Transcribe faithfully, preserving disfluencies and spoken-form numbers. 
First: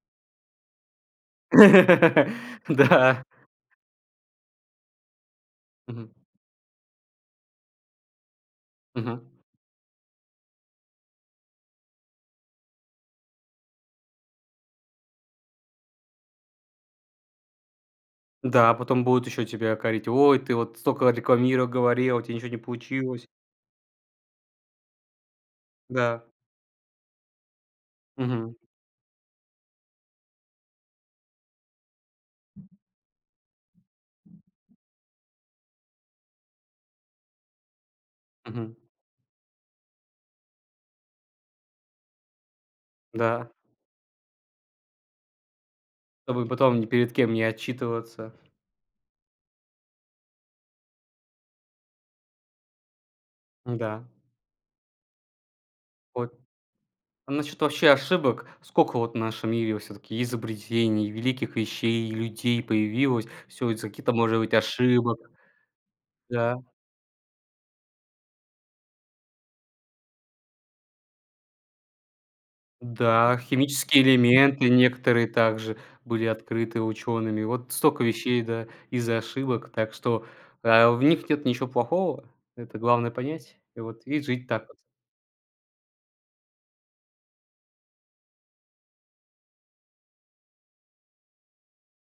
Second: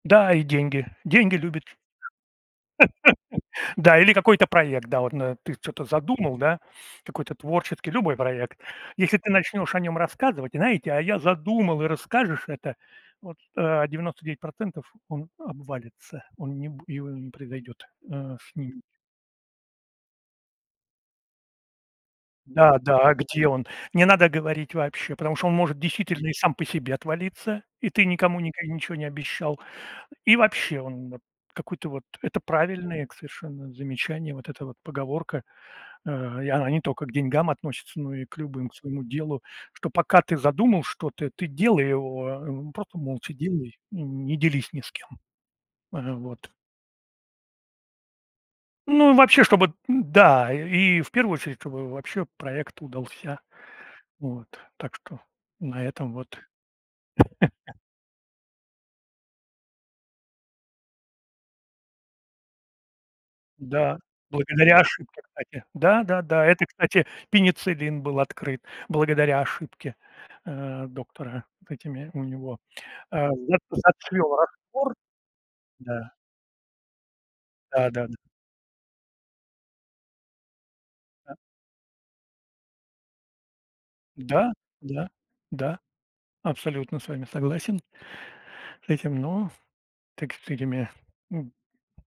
Да. И деньги деньги любит. Да. Да или какой-то проект. Да, вот нэ ты чё-то Мгм. задумал, да, какой-то творческий, любой проект. Если Мгм. ты начнёшь о нём рассказывать, знаете: "А я задумал". И расскажешь это, вот, а, девяносто девять процентов он обвалится, он не б его не произойдёт, а, с Да, а ним. потом будут ещё тебя корить: "Ой, ты вот столько рекламиро говорил, а у тя ничего не Да, да. А получилось". где он? Не надо говорить вообще, потому что он может Да. действительно и сам по себе отвалиться. И ты никому Мгм. ника ничего не обещал. И вообще он, вот, какой-то, вот. Это правильное к совершенно замечание. Вот эта вот поговорка, а, и она не тока к деньгам относится, но и к любым, Мгм. к своему делу. Что пока ты задумал что-то, ты делай его, а, ну просто молча Да. делай и не делись ни с кем. Ага, Чтобы вот. потом ни перед кем не отчитываться. Ну и вообще, чтобы, н-да, э и в первую очередь, чтобы вообще проект удался Н-да. вот. Так что на этом Вот. вот. А насчёт вообще ошибок. Сколько вот в нашем мире вот всё-таки изобретений, великих вещей, людей появилось. Всё из-за Да, каких-то, может быть, благодаря ошибок. ошибке, кстати. Да да да. Да. Это, кстати, пенициллин был открыт благодаря ошибке, а, доктора с этими, у него, а, Да, зэп химические зацвёл элементы раствор. некоторые также Да. были открыты учёными. Вот Да, столько да-да. вещей, да, из-за ошибок. Так что, а, в них А. нет ничего плохого. Это главное понять. И вот, и жить Да так вот. да да, абсолютно с вами согласен. С этим, но так с этими, м.